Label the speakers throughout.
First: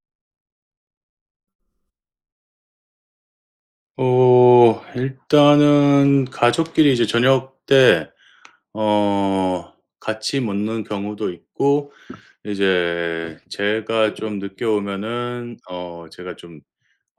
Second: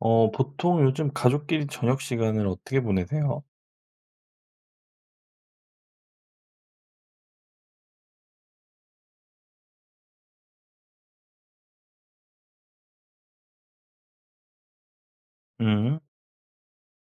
Speaker 1: 보통 요즘 가족끼리 저녁 시간을 어떻게 보내세요?
Speaker 2: 어 일단은 가족끼리 이제 저녁 때 어 같이 먹는 경우도 있고 이제 제가 좀 늦게 오면은
Speaker 1: 음.
Speaker 2: 어 제가 좀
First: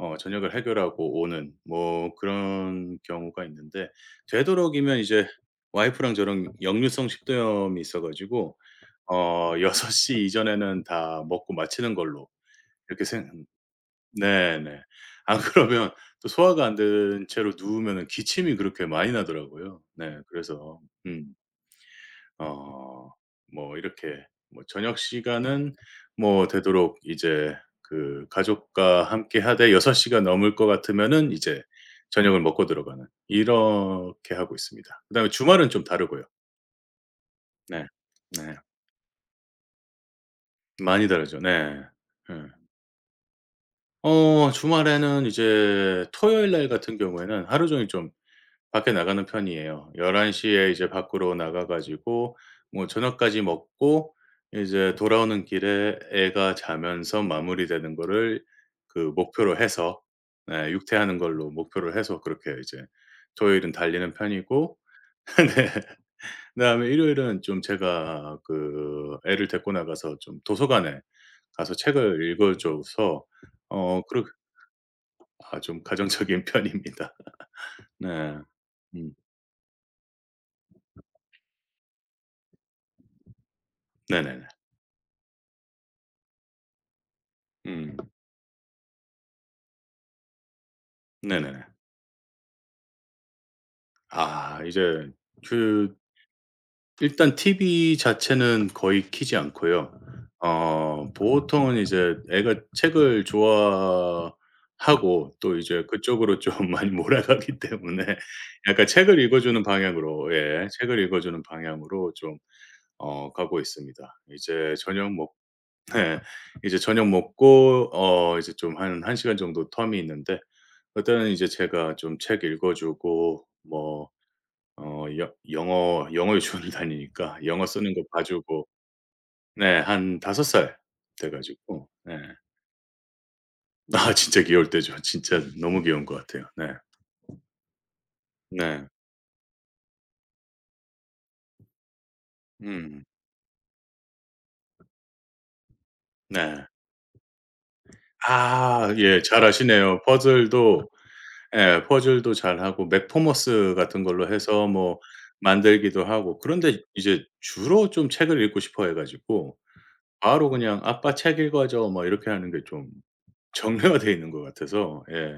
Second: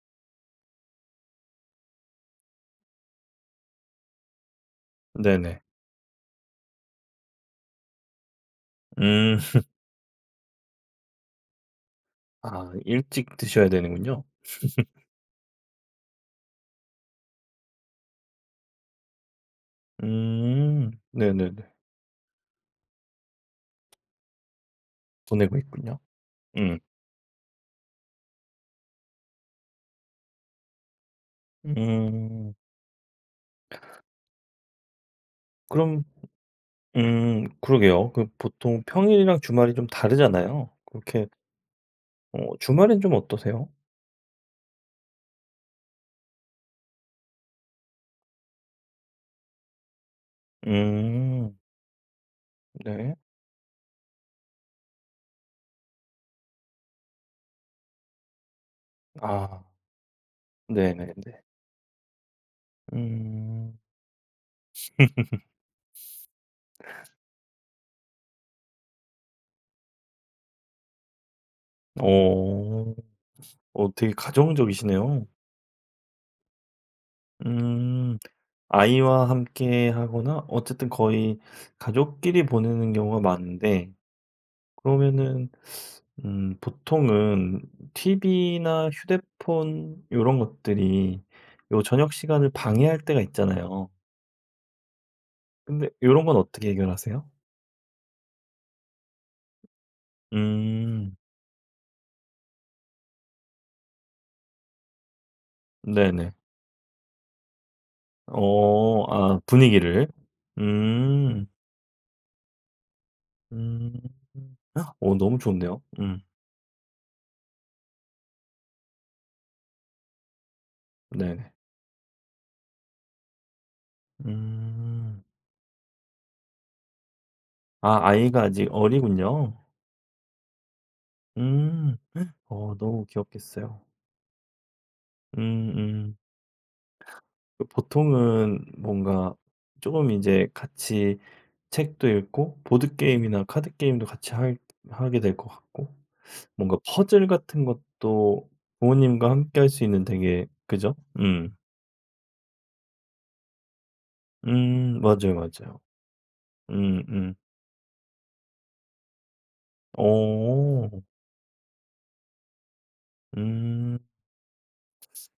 Speaker 2: 어 저녁을 해결하고 오는 뭐 그런 경우가 있는데 되도록이면 이제
Speaker 1: 네네.
Speaker 2: 와이프랑 저랑 역류성 식도염이 있어 가지고
Speaker 1: 음.
Speaker 2: 어 6시 이전에는 다 먹고 마치는 걸로
Speaker 1: 아
Speaker 2: 이렇게 생
Speaker 1: 일찍 드셔야 되는군요.
Speaker 2: 네네. 안 그러면 또 소화가 안된 채로 누우면은 기침이 그렇게 많이 나더라고요. 네. 그래서
Speaker 1: 음.
Speaker 2: 음
Speaker 1: 네네네.
Speaker 2: 어 뭐 이렇게 뭐 저녁
Speaker 1: 보내고
Speaker 2: 시간은
Speaker 1: 있군요.
Speaker 2: 뭐
Speaker 1: 음.
Speaker 2: 되도록 이제 그 가족과 함께 하되 6 시가 넘을 것 같으면은 이제 저녁을
Speaker 1: 음.
Speaker 2: 먹고 들어가는 이렇게 하고 있습니다. 그다음에 주말은 좀
Speaker 1: 그럼
Speaker 2: 다르고요. 네.
Speaker 1: 그러게요. 그
Speaker 2: 네.
Speaker 1: 보통 평일이랑 주말이 좀 다르잖아요.
Speaker 2: 많이
Speaker 1: 그렇게
Speaker 2: 다르죠. 네. 예.
Speaker 1: 주말엔 좀 어떠세요?
Speaker 2: 어 주말에는 이제 토요일 날 같은 경우에는 하루 종일 좀 밖에 나가는 편이에요. 1 1시에 이제 밖으로
Speaker 1: 음.
Speaker 2: 나가 가지고 뭐
Speaker 1: 네.
Speaker 2: 저녁까지 먹고 이제 돌아오는 길에 애가 자면서 마무리되는 거를 그 목표로
Speaker 1: 아.
Speaker 2: 해서 네 육퇴하는
Speaker 1: 네네네.
Speaker 2: 걸로 목표를 해서 그렇게 이제 토요일은
Speaker 1: 음.
Speaker 2: 달리는 편이고 네 그다음에 일요일은 좀 제가 그 애를 데리고 나가서 좀 도서관에 가서 책을 읽어
Speaker 1: 어.
Speaker 2: 줘서 어
Speaker 1: 되게
Speaker 2: 그렇
Speaker 1: 가정적이시네요.
Speaker 2: 아 좀 가정적인 편입니다.
Speaker 1: 음.
Speaker 2: 네. 음.
Speaker 1: 아이와 함께 하거나 어쨌든 거의 가족끼리 보내는 경우가 많은데
Speaker 2: 네네네.
Speaker 1: 그러면은 보통은
Speaker 2: 음.
Speaker 1: TV나 휴대폰 이런 것들이
Speaker 2: 네네네.
Speaker 1: 요 저녁 시간을 방해할 때가 있잖아요.
Speaker 2: 아 이제
Speaker 1: 근데
Speaker 2: 그
Speaker 1: 이런 건 어떻게 해결하세요?
Speaker 2: 일단 TV 자체는 거의 켜지 않고요. 어
Speaker 1: 음.
Speaker 2: 보통은 이제 애가 책을 좋아하고 또 이제
Speaker 1: 네네.
Speaker 2: 그쪽으로 좀 많이 몰아가기 때문에 약간 책을 읽어
Speaker 1: 아
Speaker 2: 주는
Speaker 1: 분위기를.
Speaker 2: 방향으로 예 책을 읽어 주는
Speaker 1: 음.
Speaker 2: 방향으로 좀 어 가고
Speaker 1: 음.
Speaker 2: 있습니다. 이제 저녁 먹
Speaker 1: 너무 좋은데요.
Speaker 2: 네,
Speaker 1: 음.
Speaker 2: 이제 저녁 먹고 어 이제 좀 한 1 시간 정도 텀이 있는데 그때는 이제
Speaker 1: 네네.
Speaker 2: 제가 좀 책 읽어 주고 뭐 어
Speaker 1: 음.
Speaker 2: 여 영어 유치원을 다니니까 영어 쓰는 거
Speaker 1: 아
Speaker 2: 봐
Speaker 1: 아이가
Speaker 2: 주고
Speaker 1: 아직 어리군요.
Speaker 2: 네 한 5살 돼 가지고
Speaker 1: 음.
Speaker 2: 네.
Speaker 1: 너무 귀엽겠어요.
Speaker 2: 아 진짜 귀여울 때죠. 진짜 너무 귀여운 것
Speaker 1: 음음.
Speaker 2: 같아요. 네.
Speaker 1: 그 보통은
Speaker 2: 네.
Speaker 1: 뭔가 조금 이제 같이 책도 읽고 보드
Speaker 2: 음.
Speaker 1: 게임이나 카드 게임도 같이 할 하게 될 것 같고
Speaker 2: 네.
Speaker 1: 뭔가 퍼즐 같은 것도
Speaker 2: 아 예.
Speaker 1: 부모님과
Speaker 2: 잘
Speaker 1: 함께 할 수
Speaker 2: 아시네요.
Speaker 1: 있는 되게
Speaker 2: 퍼즐도
Speaker 1: 그죠? 음.
Speaker 2: 예 퍼즐도 잘하고 맥포머스 같은 걸로 해서 뭐
Speaker 1: 맞아요, 맞아요.
Speaker 2: 만들기도 하고 그런데
Speaker 1: 음
Speaker 2: 이제
Speaker 1: 음.
Speaker 2: 주로 좀 책을 읽고 싶어 해 가지고 바로 그냥
Speaker 1: 오,
Speaker 2: "아빠 책 읽어줘." 뭐 이렇게 하는 게 좀 정리가
Speaker 1: 음.
Speaker 2: 돼 있는 것 같아서 예.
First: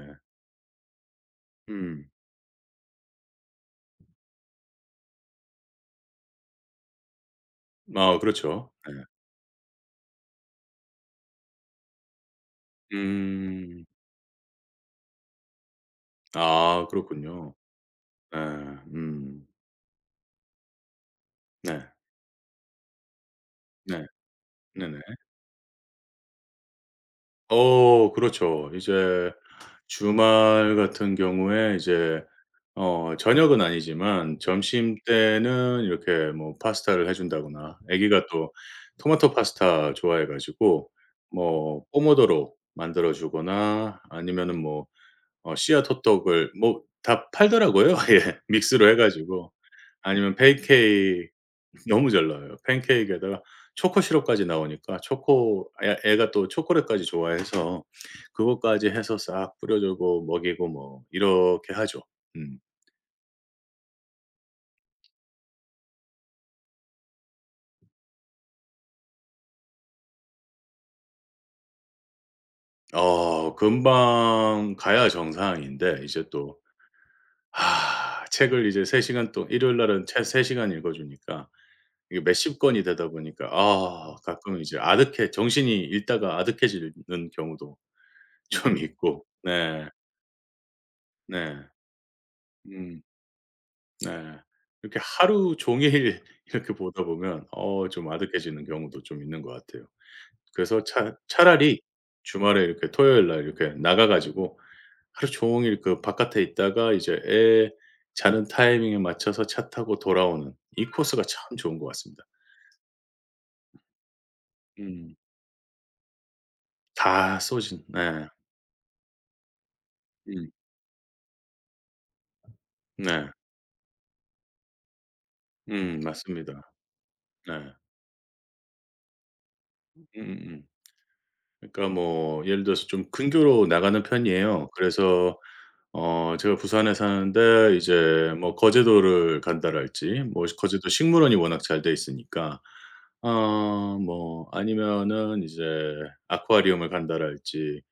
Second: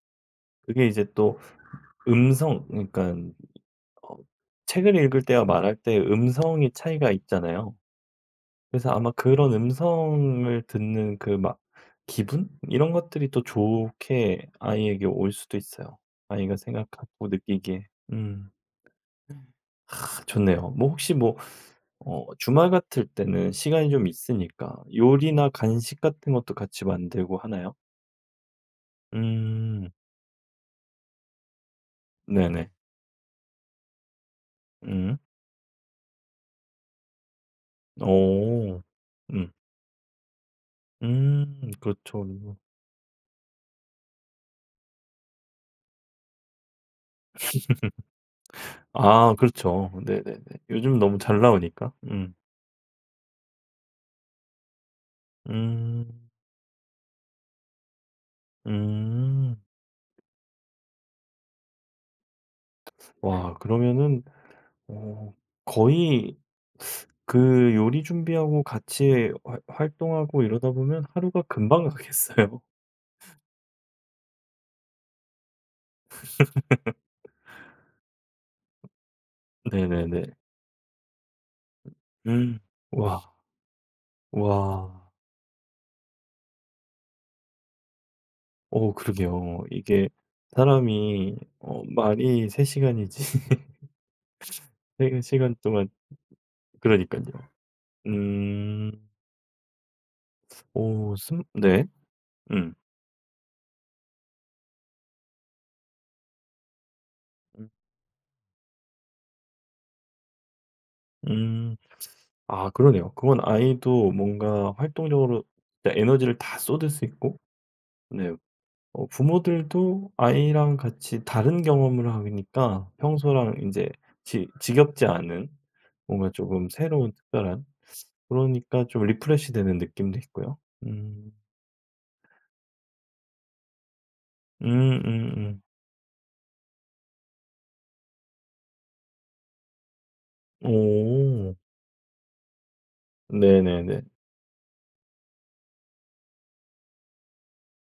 Speaker 1: 그게 이제 또
Speaker 2: 음.
Speaker 1: 음성 그러니까 어 책을 읽을 때와 말할 때 음성이 차이가 있잖아요.
Speaker 2: 아 그렇죠.
Speaker 1: 그래서
Speaker 2: 네.
Speaker 1: 아마 그런 음성을 듣는 그 막 기분? 이런 것들이 또
Speaker 2: 음.
Speaker 1: 좋게 아이에게 올 수도 있어요. 아이가
Speaker 2: 아
Speaker 1: 생각하고
Speaker 2: 그렇군요.
Speaker 1: 느끼기에.
Speaker 2: 네.
Speaker 1: 음.
Speaker 2: 음.
Speaker 1: 아 좋네요. 뭐 혹시 뭐
Speaker 2: 네.
Speaker 1: 주말 같을 때는 시간이
Speaker 2: 네.
Speaker 1: 좀 있으니까
Speaker 2: 네네.
Speaker 1: 요리나 간식 같은 것도 같이 만들고 하나요?
Speaker 2: 어 그렇죠. 이제
Speaker 1: 음.
Speaker 2: 주말 같은 경우에 이제
Speaker 1: 네네.
Speaker 2: 어 저녁은 아니지만
Speaker 1: 음.
Speaker 2: 점심때는 이렇게 뭐 파스타를 해 준다거나 아기가 또
Speaker 1: 오오
Speaker 2: 토마토
Speaker 1: 음.
Speaker 2: 파스타 좋아해 가지고
Speaker 1: 음.
Speaker 2: 뭐
Speaker 1: 그렇죠.
Speaker 2: 포모도로
Speaker 1: 음.
Speaker 2: 만들어 주거나 아니면은 뭐 어 씨앗 호떡을 뭐 다 팔더라고요. 예. 믹스로 해
Speaker 1: 아
Speaker 2: 가지고.
Speaker 1: 그렇죠.
Speaker 2: 아니면
Speaker 1: 네네네. 요즘 너무
Speaker 2: 베이케이
Speaker 1: 잘 나오니까.
Speaker 2: 너무 잘
Speaker 1: 음.
Speaker 2: 나와요. 팬케이크에다가 초코 시럽까지 나오니까 초코 애
Speaker 1: 음.
Speaker 2: 애가 또 초콜릿까지 좋아해서 그것까지 해서
Speaker 1: 음.
Speaker 2: 싹 뿌려 주고 먹이고 뭐 이렇게 하죠. 음.
Speaker 1: 와 그러면은 어 거의 그 요리 준비하고 같이 활 활동하고 이러다 보면 하루가 금방 가겠어요.
Speaker 2: 어 금방 가야 정상인데 이제 또 아 책을 이제 3 시간 동 일요일 날은 책
Speaker 1: 네네네.
Speaker 2: 3 시간 읽어 주니까 이게
Speaker 1: 음.
Speaker 2: 몇십 권이 되다
Speaker 1: 와.
Speaker 2: 보니까 아 가끔 이제
Speaker 1: 와.
Speaker 2: 아득해 정신이 읽다가 아득해지는 경우도 좀 있고.
Speaker 1: 그러게요.
Speaker 2: 네.
Speaker 1: 이게 사람이
Speaker 2: 네.
Speaker 1: 말이 3
Speaker 2: 음.
Speaker 1: 시간이지
Speaker 2: 네. 이렇게
Speaker 1: 3 시간
Speaker 2: 하루
Speaker 1: 동안
Speaker 2: 종일 이렇게
Speaker 1: 그러
Speaker 2: 보다
Speaker 1: 니까
Speaker 2: 보면
Speaker 1: 요
Speaker 2: 어 좀 아득해지는
Speaker 1: 음.
Speaker 2: 경우도 좀 있는 것 같아요. 그래서 차
Speaker 1: 오 슴
Speaker 2: 차라리
Speaker 1: 네.
Speaker 2: 주말에
Speaker 1: 음.
Speaker 2: 이렇게 토요일 날 이렇게 나가 가지고 하루 종일 그 바깥에 있다가 이제
Speaker 1: 음.
Speaker 2: 애 자는 타이밍에 맞춰서 차 타고 돌아오는 이 코스가 참
Speaker 1: 음.
Speaker 2: 좋은 것 같습니다.
Speaker 1: 아 그러네요. 그건 아이도 뭔가
Speaker 2: 음.
Speaker 1: 활동적으로 진짜 에너지를 다 쏟을 수 있고
Speaker 2: 다 쏘진 네.
Speaker 1: 네. 부모들도
Speaker 2: 음.
Speaker 1: 아이랑 같이 다른 경험을 하니까
Speaker 2: 네.
Speaker 1: 평소랑 이제 지 지겹지 않은 뭔가 조
Speaker 2: 맞습니다.
Speaker 1: 금 새로운 특별한
Speaker 2: 네.
Speaker 1: 그러니까 좀 리프레시 되는 느낌도 있고요.
Speaker 2: 음음음.
Speaker 1: 음.
Speaker 2: 그러니까 뭐 예를 들어서 좀 근교로 나가는 편이에요. 그래서
Speaker 1: 음음음.
Speaker 2: 어 제가 부산에 사는데 이제 뭐 거제도를 간다랄지 뭐 거제도 식물원이
Speaker 1: 오.
Speaker 2: 워낙 잘 돼 있으니까 어
Speaker 1: 네네네.
Speaker 2: 뭐 아니면은 이제 아쿠아리움을 간다랄지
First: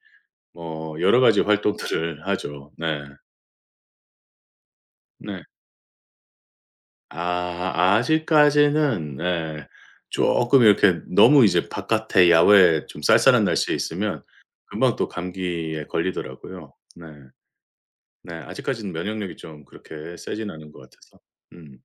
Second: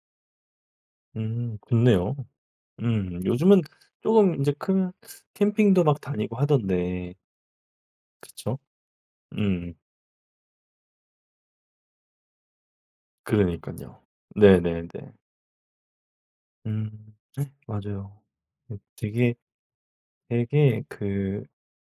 Speaker 2: 뭐 여러 가지
Speaker 1: 좋네요.
Speaker 2: 활동들을 하죠. 네.
Speaker 1: 요즘은 조금 이제 큰
Speaker 2: 네.
Speaker 1: 캠핑도 막 다니고 하던데.
Speaker 2: 아
Speaker 1: 그쵸?
Speaker 2: 아직까지는 네
Speaker 1: 음.
Speaker 2: 쪼끔 이렇게 너무 이제 바깥에 야외에 좀 쌀쌀한 날씨에
Speaker 1: 그러니깐요.
Speaker 2: 있으면
Speaker 1: 네네네.
Speaker 2: 금방 또 감기에 걸리더라고요.
Speaker 1: 음.
Speaker 2: 네.
Speaker 1: 네, 맞아요.
Speaker 2: 네. 아직까지는
Speaker 1: 되게
Speaker 2: 면역력이 좀 그렇게 세진 않은 것
Speaker 1: 되게
Speaker 2: 같아서.
Speaker 1: 그
Speaker 2: 음.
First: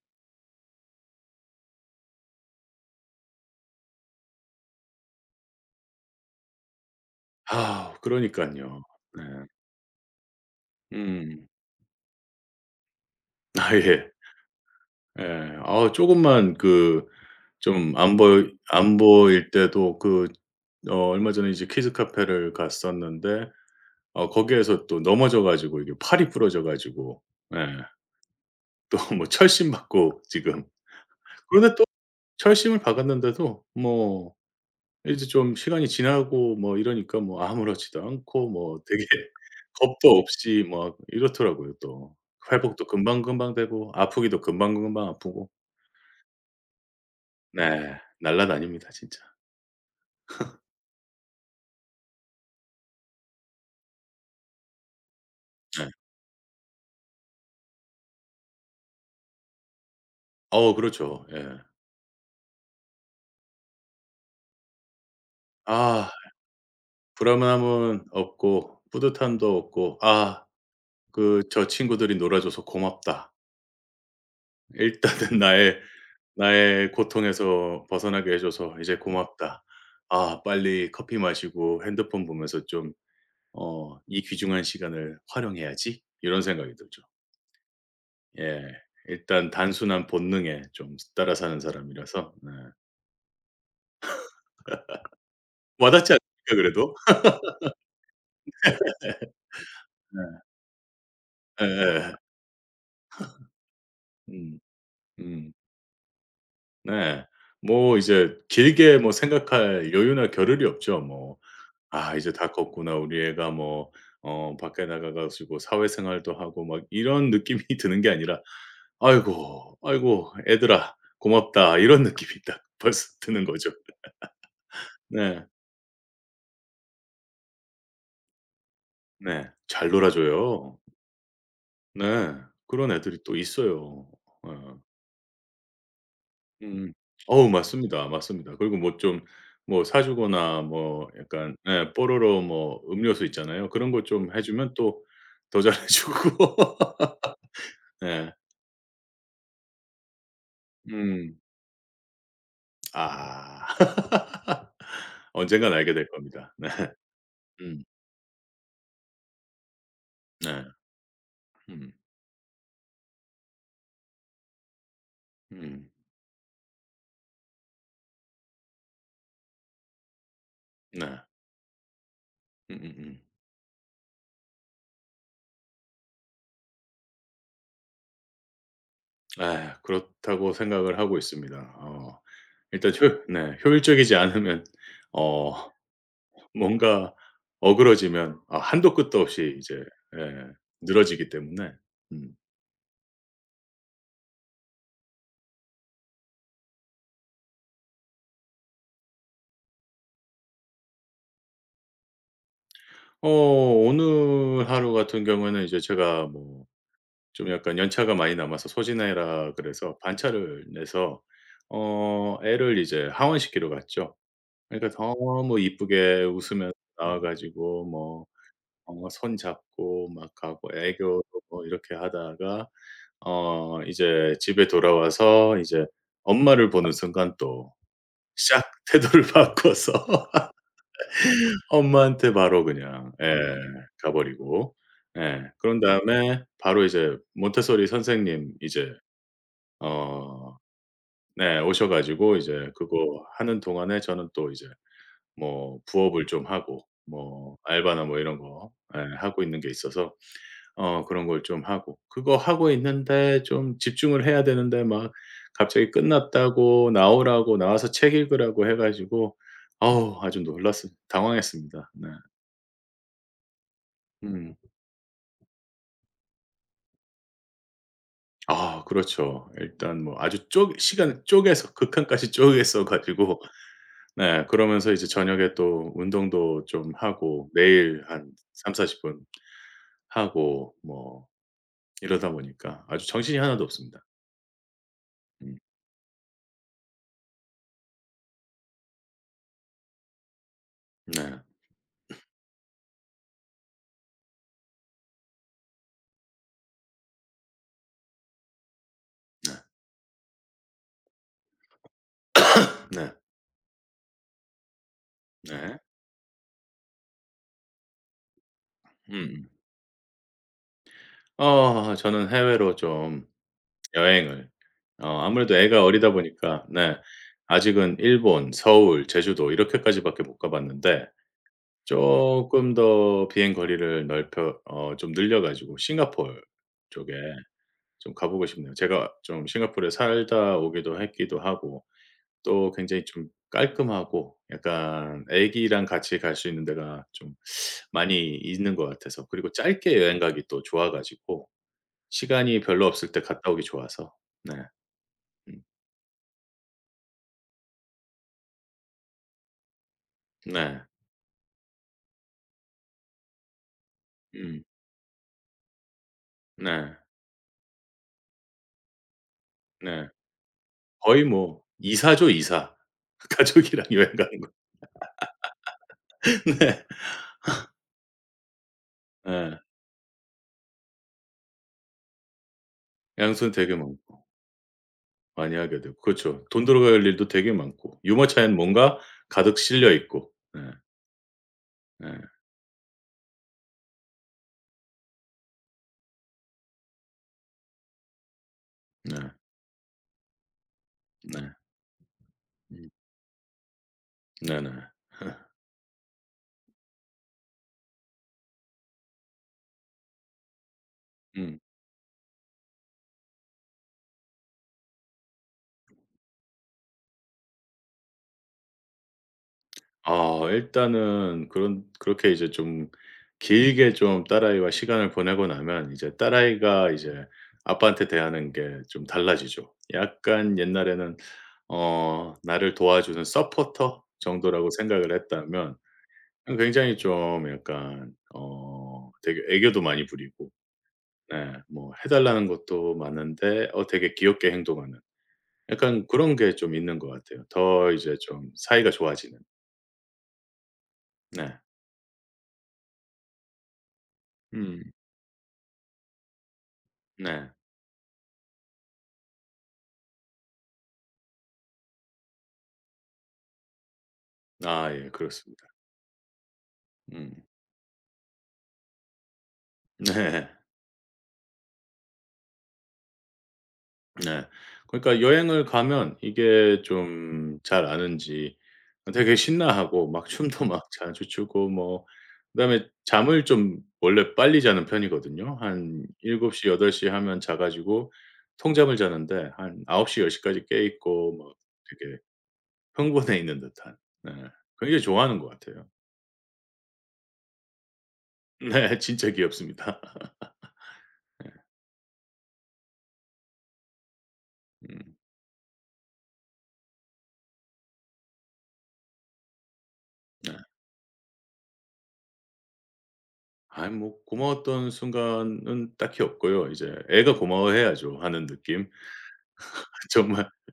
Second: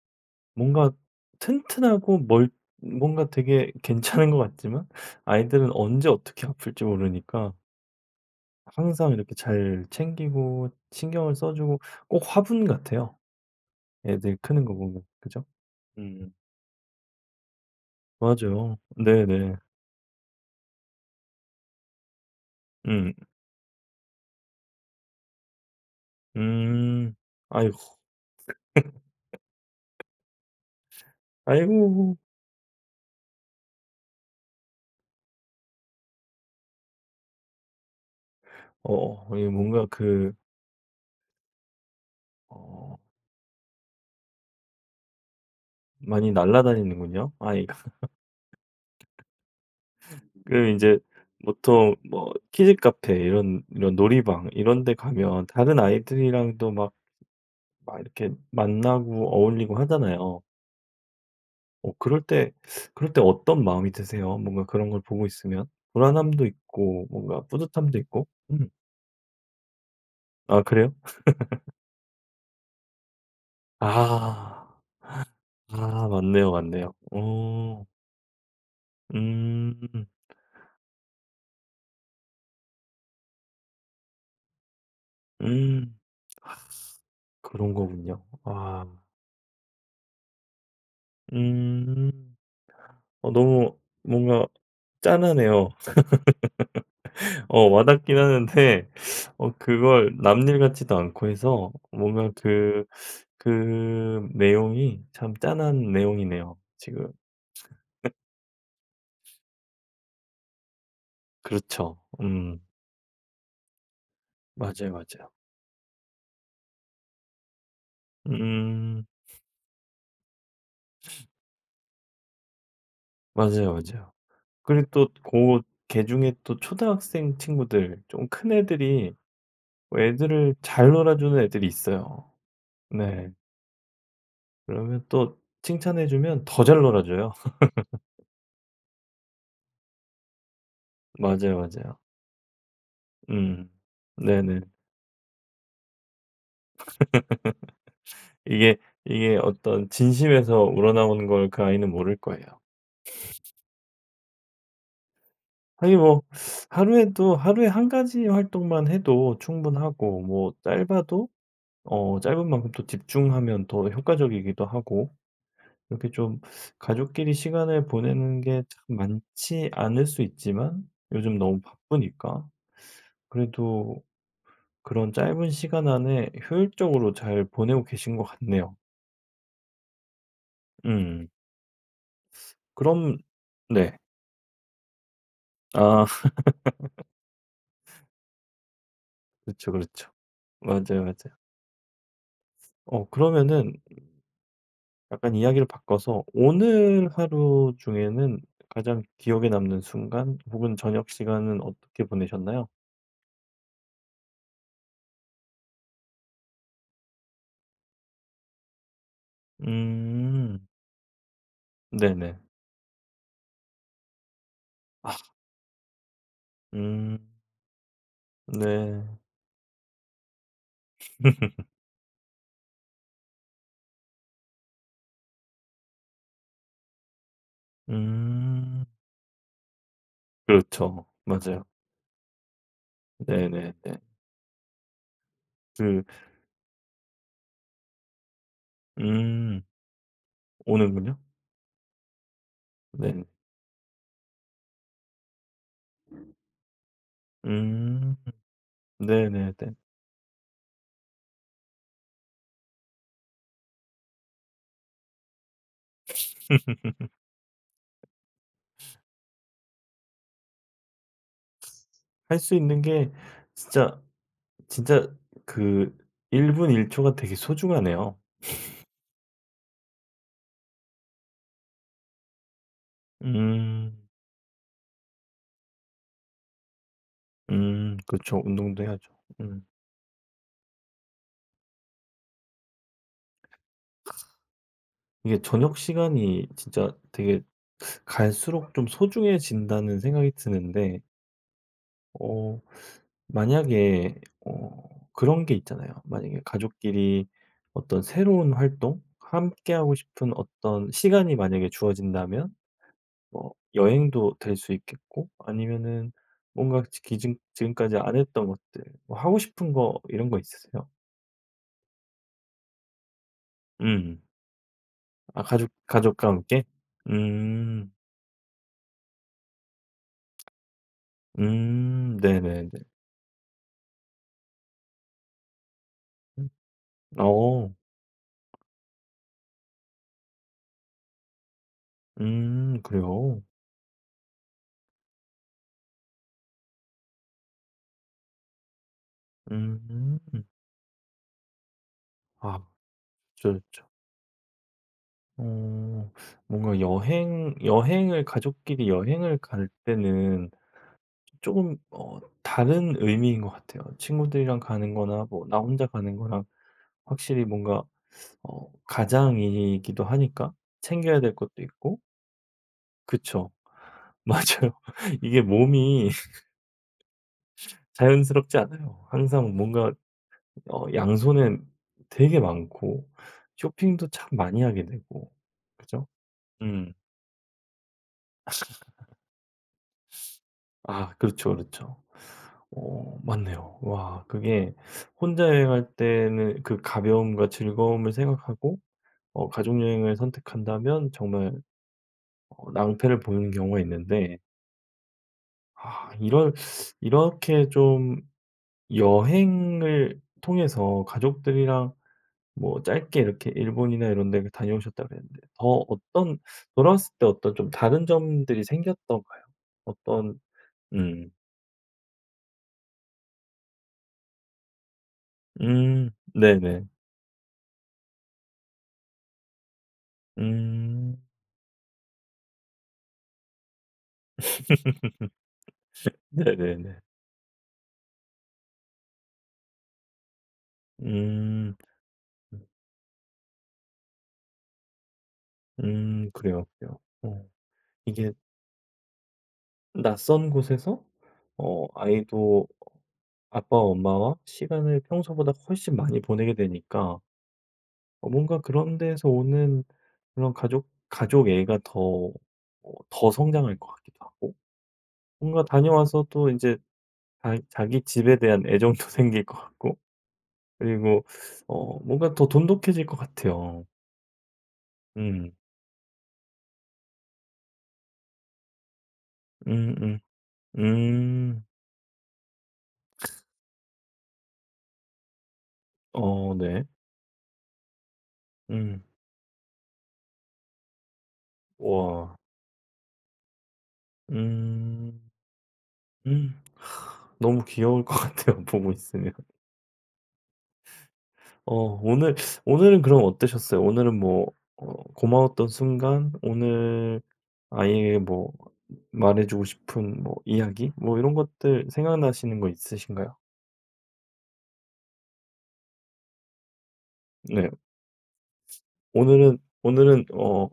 Speaker 1: 뭔가 튼튼하고 멀 뭔가 되게 괜찮은 것 같지만 아이들은 언제 어떻게 아플지 모르니까
Speaker 2: 아 그러니깐요.
Speaker 1: 항상
Speaker 2: 네.
Speaker 1: 이렇게 잘 챙기고 신경을
Speaker 2: 음.
Speaker 1: 써 주고 꼭 화분 같아요.
Speaker 2: 아 예.
Speaker 1: 애들 크는 거 보면.
Speaker 2: 예.
Speaker 1: 그죠?
Speaker 2: 아
Speaker 1: 음.
Speaker 2: 쪼금만 그 좀
Speaker 1: 맞아요.
Speaker 2: 안 보일
Speaker 1: 네네.
Speaker 2: 때도 그 어 얼마 전에 이제 키즈 카페를
Speaker 1: 음.
Speaker 2: 갔었는데 어 거기에서 또 넘어져 가지고 이게 팔이 부러져
Speaker 1: 음.
Speaker 2: 가지고 예
Speaker 1: 아이고.
Speaker 2: 또 뭐 철심 받고 지금 그런데 또
Speaker 1: 아이고.
Speaker 2: 철심을 박았는데도 뭐 이제 좀 시간이 지나고 뭐 이러니까 뭐 아무렇지도 않고 뭐 되게
Speaker 1: 어. 이게 뭔가
Speaker 2: 겁도 없이 막 이렇더라고요 또. 회복도
Speaker 1: 어
Speaker 2: 금방금방 되고 아프기도 금방금방 아프고.
Speaker 1: 많이 날아다니는군요, 아이가.
Speaker 2: 네. 날라다닙니다 진짜.
Speaker 1: 그 이제 보통 뭐 키즈 카페 이런 이런 놀이방 이런 데 가면 다른
Speaker 2: 네.
Speaker 1: 아이들이랑도 막 막 이렇게 만나고 어울리고 하잖아요.
Speaker 2: 어 그렇죠. 예.
Speaker 1: 어 그럴 때 그럴 때 어떤 마음이 드세요? 뭔가 그런 걸 보고 있으면?
Speaker 2: 아
Speaker 1: 불안함도 있고 뭔가 뿌듯함도
Speaker 2: 불안함은
Speaker 1: 있고? 음.
Speaker 2: 없고 뿌듯함도 없고 '아
Speaker 1: 아 그래요?
Speaker 2: 그 저 친구들이 놀아줘서 고맙다.
Speaker 1: 아.
Speaker 2: 일단은 나의
Speaker 1: 아 맞네요,
Speaker 2: 나의
Speaker 1: 맞네요. 어.
Speaker 2: 고통에서 벗어나게 해 줘서 이제 고맙다.
Speaker 1: 음.
Speaker 2: 아 빨리 커피 마시고 핸드폰 보면서 좀 어 '이 귀중한 시간을
Speaker 1: 음.
Speaker 2: 활용해야지.' 이런 생각이 들죠.
Speaker 1: 그런 거군요.
Speaker 2: 예.
Speaker 1: 아.
Speaker 2: 일단 단순한 본능에 좀 따라 사는 사람이라서
Speaker 1: 음.
Speaker 2: 네.
Speaker 1: 너무 뭔가 짠하네요.
Speaker 2: 와 닿지 않습니까 그래도?
Speaker 1: 와닿긴 하는데 그걸
Speaker 2: 네.
Speaker 1: 남일 같지도 않고 해서
Speaker 2: 예예.
Speaker 1: 뭔가 그
Speaker 2: 음.
Speaker 1: 내용이 참
Speaker 2: 음.
Speaker 1: 짠한 내용이네요 지금.
Speaker 2: 네. 뭐 이제 길게 뭐 생각할 여유나 겨를이 없죠. 뭐
Speaker 1: 그렇죠.
Speaker 2: '아 이제 다
Speaker 1: 음.
Speaker 2: 컸구나. 우리 애가 뭐 어 밖에
Speaker 1: 맞아요,
Speaker 2: 나가
Speaker 1: 맞아요.
Speaker 2: 가지고 사회생활도 하고' 막 이런 느낌이 드는 게 아니라
Speaker 1: 음.
Speaker 2: '아이고, 아이고 애들아 고맙다.' 이런 느낌이 딱 벌써 드는 거죠.
Speaker 1: 맞아요, 맞아요. 그리고 또
Speaker 2: 네.
Speaker 1: 그 걔 중에 또 초등학생 친구들 좀 큰 애들이
Speaker 2: 네. 잘
Speaker 1: 애들을
Speaker 2: 놀아줘요.
Speaker 1: 잘 놀아주는 애들이 있어요.
Speaker 2: 네. 그런 애들이
Speaker 1: 네.
Speaker 2: 또 있어요. 어.
Speaker 1: 그러면 또 칭찬해 주면 더 잘
Speaker 2: 음.
Speaker 1: 놀아줘요.
Speaker 2: 어우 맞습니다, 맞습니다. 그리고 뭐 좀 뭐 사 주거나 뭐 약간
Speaker 1: 맞아요,
Speaker 2: 예
Speaker 1: 맞아요.
Speaker 2: 뽀로로 뭐 음료수 있잖아요.
Speaker 1: 음.
Speaker 2: 그런 거 좀 해
Speaker 1: 네네.
Speaker 2: 주면 또 더 잘해 주고. 네.
Speaker 1: 이게, 이게 어떤 진심에서 우러나오는
Speaker 2: 음.
Speaker 1: 걸 그 아이는 모를 거예요.
Speaker 2: 아. 언젠간 알게
Speaker 1: 아니
Speaker 2: 될
Speaker 1: 뭐
Speaker 2: 겁니다. 네.
Speaker 1: 하루에도 하루에
Speaker 2: 음.
Speaker 1: 한 가지 활동만 해도 충분하고 뭐
Speaker 2: 네.
Speaker 1: 짧아도
Speaker 2: 음.
Speaker 1: 짧은 만큼 또 집중하면 더 효과적이기도 하고
Speaker 2: 음.
Speaker 1: 이렇게 좀 가족끼리 시간을 보내는 게 참 많지 않을 수 있지만
Speaker 2: 네.
Speaker 1: 요즘 너무 바쁘니까
Speaker 2: 음음음.
Speaker 1: 그래도 그런 짧은 시간 안에 효율적으로 잘 보내고 계신 것 같네요.
Speaker 2: 예. 그렇다고 생각을 하고
Speaker 1: 음.
Speaker 2: 있습니다. 어. 일단
Speaker 1: 그럼
Speaker 2: 효 네
Speaker 1: 네.
Speaker 2: 효율적이지 않으면 어
Speaker 1: 아
Speaker 2: 뭔가 어그러지면 아 한도 끝도 없이
Speaker 1: 그렇죠,
Speaker 2: 이제
Speaker 1: 그렇죠.
Speaker 2: 예
Speaker 1: 맞아요,
Speaker 2: 늘어지기
Speaker 1: 맞아요.
Speaker 2: 때문에 음.
Speaker 1: 그러면은 약간 이야기를 바꿔서 오늘 하루 중에는 가장 기억에 남는 순간 혹은 저녁 시간은 어떻게 보내셨나요?
Speaker 2: 어 오늘 하루 같은 경우에는 이제 제가 뭐 좀 약간 연차가 많이 남아서 소진해라 그래서
Speaker 1: 음.
Speaker 2: 반차를 내서 어
Speaker 1: 네네.
Speaker 2: 애를 이제 하원시키러 갔죠. 그러니까
Speaker 1: 아
Speaker 2: 너무 이쁘게 웃으면서 나와
Speaker 1: 음.
Speaker 2: 가지고 뭐
Speaker 1: 네.
Speaker 2: 어 손 잡고 막 가고 애교도 뭐 이렇게 하다가 어 이제 집에 돌아와서 이제 엄마를 보는 순간 또 샥
Speaker 1: 음.
Speaker 2: 태도를 바꿔서
Speaker 1: 그렇죠. 맞아요.
Speaker 2: 엄마한테 바로 그냥 예
Speaker 1: 네네네.
Speaker 2: 가 버리고 예 그런
Speaker 1: 그
Speaker 2: 다음에 바로 이제 몬테소리 선생님 이제
Speaker 1: 음.
Speaker 2: 어
Speaker 1: 오는군요.
Speaker 2: 네 오셔 가지고 이제
Speaker 1: 네네.
Speaker 2: 그거 하는 동안에 저는 또 이제 뭐 부업을 좀 하고 뭐 알바나
Speaker 1: 음.
Speaker 2: 뭐 이런 거 예 하고
Speaker 1: 네네네.
Speaker 2: 있는 게 있어서 어 그런 걸 좀 하고 그거 하고 있는데 좀 집중을 해야 되는데 막 갑자기 끝났다고 나오라고 나와서 책 읽으라고 해 가지고 어우 아주 놀랐습 당황했습니다. 네.
Speaker 1: 할 수 있는 게 진짜
Speaker 2: 음.
Speaker 1: 진짜 그 1분 1 초가 되게 소중하네요.
Speaker 2: 아 그렇죠. 일단 뭐 아주 쪼 시간을 쪼개서 극한까지 쪼개서 가지고
Speaker 1: 음.
Speaker 2: 네 그러면서 이제 저녁에 또 운동도 좀 하고 매일 한
Speaker 1: 그렇죠. 운동도
Speaker 2: 30-40
Speaker 1: 해야죠.
Speaker 2: 분
Speaker 1: 음.
Speaker 2: 하고 뭐 이러다 보니까 아주 정신이 하나도 없습니다.
Speaker 1: 이게
Speaker 2: 음.
Speaker 1: 저녁 시간이 진짜 되게 갈수록 좀 소중해진다는 생각이 드는데
Speaker 2: 네.
Speaker 1: 어 만약에 어 그런 게 있잖아요. 만약에 가족끼리 어떤 새로운 활동, 함께 하고 싶은 어떤 시간이 만약에 주어진다면
Speaker 2: 네.
Speaker 1: 뭐 여행도 될 수 있겠고
Speaker 2: 네.
Speaker 1: 아니면은 뭔가 기증 지금까지 안 했던 것들 뭐 하고
Speaker 2: 음
Speaker 1: 싶은 거 이런 거 있으세요?
Speaker 2: 어 저는 해외로 좀
Speaker 1: 음.
Speaker 2: 여행을 어
Speaker 1: 아
Speaker 2: 아무래도 애가 어리다
Speaker 1: 가족과 함께?
Speaker 2: 보니까 네
Speaker 1: 음.
Speaker 2: 아직은 일본, 서울, 제주도 이렇게까지 밖에 못 가 봤는데
Speaker 1: 네네네.
Speaker 2: 쪼끔 더 비행 거리를 넓혀 어 좀 늘려 가지고 싱가포르
Speaker 1: 음
Speaker 2: 쪽에
Speaker 1: 어.
Speaker 2: 좀 가 보고 싶네요. 제가 좀 싱가포르에 살다 오기도 했기도 하고 또 굉장히 좀
Speaker 1: 그래요?
Speaker 2: 깔끔하고 약간 애기랑 같이 갈 수 있는 데가 좀 많이 있는 것 같아서 그리고 짧게 여행
Speaker 1: 음.
Speaker 2: 가기 또 좋아 가지고
Speaker 1: 아
Speaker 2: 시간이 별로 없을 때
Speaker 1: 그죠
Speaker 2: 갔다 오기
Speaker 1: 그
Speaker 2: 좋아서. 네. 음.
Speaker 1: 어 뭔가 여행을 가족끼리 여행을 갈 때는
Speaker 2: 네.
Speaker 1: 조금 다른 의미인 것 같아요. 친구들이랑
Speaker 2: 음.
Speaker 1: 가는 거나 뭐 나 혼자 가는 거랑
Speaker 2: 네.
Speaker 1: 확실히 뭔가 가장이기도
Speaker 2: 네.
Speaker 1: 하니까 챙겨야
Speaker 2: 거의
Speaker 1: 될 것도
Speaker 2: 뭐
Speaker 1: 있고
Speaker 2: 이사죠, 이사.
Speaker 1: 그쵸.
Speaker 2: 가족이랑 여행 가는 거.
Speaker 1: 맞아요. 이게 몸이
Speaker 2: 네.
Speaker 1: 자연스럽지 않아요. 항상
Speaker 2: 예.
Speaker 1: 뭔가 양손에 되게 많고
Speaker 2: 양손 되게
Speaker 1: 쇼핑도
Speaker 2: 많고
Speaker 1: 참 많이 하게 되고.
Speaker 2: 많이 하게 되고.
Speaker 1: 그죠?
Speaker 2: 그렇죠. 돈
Speaker 1: 음.
Speaker 2: 들어갈 일도 되게 많고 유모차엔 뭔가 가득 실려 있고. 네.
Speaker 1: 아 그렇죠, 그렇죠.
Speaker 2: 네.
Speaker 1: 맞네요. 와 그게 혼자 여행할 때는 그 가벼움과 즐거움을 생각하고
Speaker 2: 네.
Speaker 1: 가족 여행을 선택한다면
Speaker 2: 네.
Speaker 1: 정말
Speaker 2: 음.
Speaker 1: 낭패를 보는 경우가 있는데
Speaker 2: 네네.
Speaker 1: 아 이런 이렇게 좀 여행을 통해서
Speaker 2: 음.
Speaker 1: 가족들이랑 뭐 짧게 이렇게 일본이나 이런 데 다녀오셨다 그랬는데 더 어떤 돌아왔을 때 어떤 좀 다른 점들이 생겼던가요?
Speaker 2: 아
Speaker 1: 어떤 음.
Speaker 2: 일단은 그런 그렇게 이제 좀 길게 좀 딸아이와 시간을 보내고 나면
Speaker 1: 음.
Speaker 2: 이제
Speaker 1: 네네.
Speaker 2: 딸아이가 이제 아빠한테 대하는 게 좀 달라지죠. 약간 옛날에는
Speaker 1: 음.
Speaker 2: 어 나를 도와주는 서포터 정도라고 생각을 했다면 굉장히
Speaker 1: 네네네.
Speaker 2: 좀 약간 어 되게 애교도 많이 부리고 네
Speaker 1: 음.
Speaker 2: 뭐 해 달라는 것도 많은데 어 되게 귀엽게 행동하는 약간
Speaker 1: 음.
Speaker 2: 그런 게
Speaker 1: 그래요,
Speaker 2: 좀 있는
Speaker 1: 그래요.
Speaker 2: 것 같아요.
Speaker 1: 어.
Speaker 2: 더 이제
Speaker 1: 이게
Speaker 2: 좀 사이가 좋아지는.
Speaker 1: 낯선 곳에서
Speaker 2: 네.
Speaker 1: 아이도 아빠와 엄마와
Speaker 2: 음.
Speaker 1: 시간을 평소보다 훨씬 많이 보내게 되니까
Speaker 2: 네.
Speaker 1: 뭔가 그런 데에서 오는 그런 가족애가 더 더 성장할 것 같기도 하고
Speaker 2: 아 예
Speaker 1: 뭔가
Speaker 2: 그렇습니다.
Speaker 1: 다녀와서 또 이제
Speaker 2: 음.
Speaker 1: 자 자기 집에 대한 애정도 생길 것 같고
Speaker 2: 네.
Speaker 1: 그리고 뭔가 더 돈독해질 것 같아요.
Speaker 2: 네. 그러니까
Speaker 1: 음.
Speaker 2: 여행을 가면 이게 좀 잘 아는지 되게
Speaker 1: 음음.
Speaker 2: 신나하고
Speaker 1: 음.
Speaker 2: 막 춤도 막 자주
Speaker 1: 음,
Speaker 2: 추고 뭐 그다음에 잠을 좀 원래 빨리 자는 편이거든요. 한7곱
Speaker 1: 어
Speaker 2: 시8
Speaker 1: 네.
Speaker 2: 덟시 하면 자 가지고 통잠을
Speaker 1: 음.
Speaker 2: 자는데 한9홉시1 0 까지 깨 있고 막 되게
Speaker 1: 와.
Speaker 2: 흥분해 있는 듯한 네 굉장히
Speaker 1: 음.
Speaker 2: 좋아하는 것 같아요.
Speaker 1: 음. 너무 귀여울 것 같아요, 보고
Speaker 2: 네 진짜
Speaker 1: 있으면.
Speaker 2: 귀엽습니다.
Speaker 1: 어 오늘 오늘은 그럼 어떠셨어요? 오늘은 뭐
Speaker 2: 음.
Speaker 1: 고마웠던 순간, 오늘 아이에게 뭐 말해 주고 싶은 뭐 이야기 뭐 이런 것들 생각나시는 거 있으신가요?
Speaker 2: 아이 뭐 고마웠던 순간은 딱히 없고요. 이제 애가
Speaker 1: 네.
Speaker 2: 고마워해야죠 하는 느낌.
Speaker 1: 오늘은 오늘은
Speaker 2: 정말
Speaker 1: 어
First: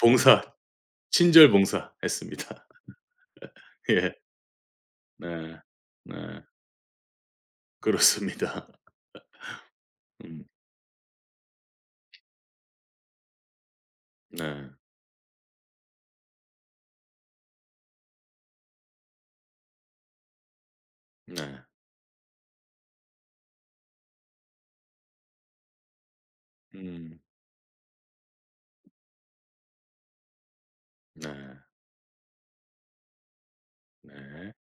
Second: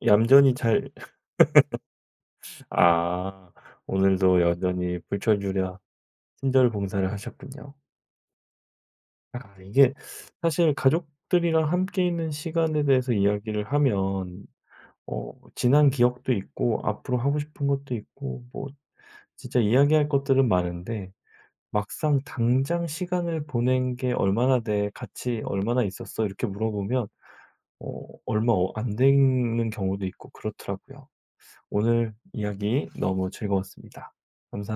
Speaker 2: 봉사,
Speaker 1: 얌전히 잘
Speaker 2: 친절 봉사했습니다.
Speaker 1: 아
Speaker 2: 예.
Speaker 1: 오늘도 여전히
Speaker 2: 네.
Speaker 1: 불철주야
Speaker 2: 네.
Speaker 1: 친절 봉사를 하셨군요.
Speaker 2: 그렇습니다.
Speaker 1: 아 이게
Speaker 2: 음.
Speaker 1: 사실 가족들이랑 함께 있는 시간에 대해서 이야기를 하면
Speaker 2: 네.
Speaker 1: 지난 기억도 있고 앞으로 하고 싶은 것도 있고 뭐 진짜 이야기할 것들은 많은데
Speaker 2: 네.
Speaker 1: 막상 "당장 시간을 보낸 게 얼마나 돼? 같이 얼마나 있었어?" 이렇게 물어보면
Speaker 2: 음.
Speaker 1: 얼마 안 되는 경우도 있고 그렇더라고요.
Speaker 2: 네.
Speaker 1: 오늘 이야기 너무 즐거웠습니다.
Speaker 2: 네.
Speaker 1: 감사 합니다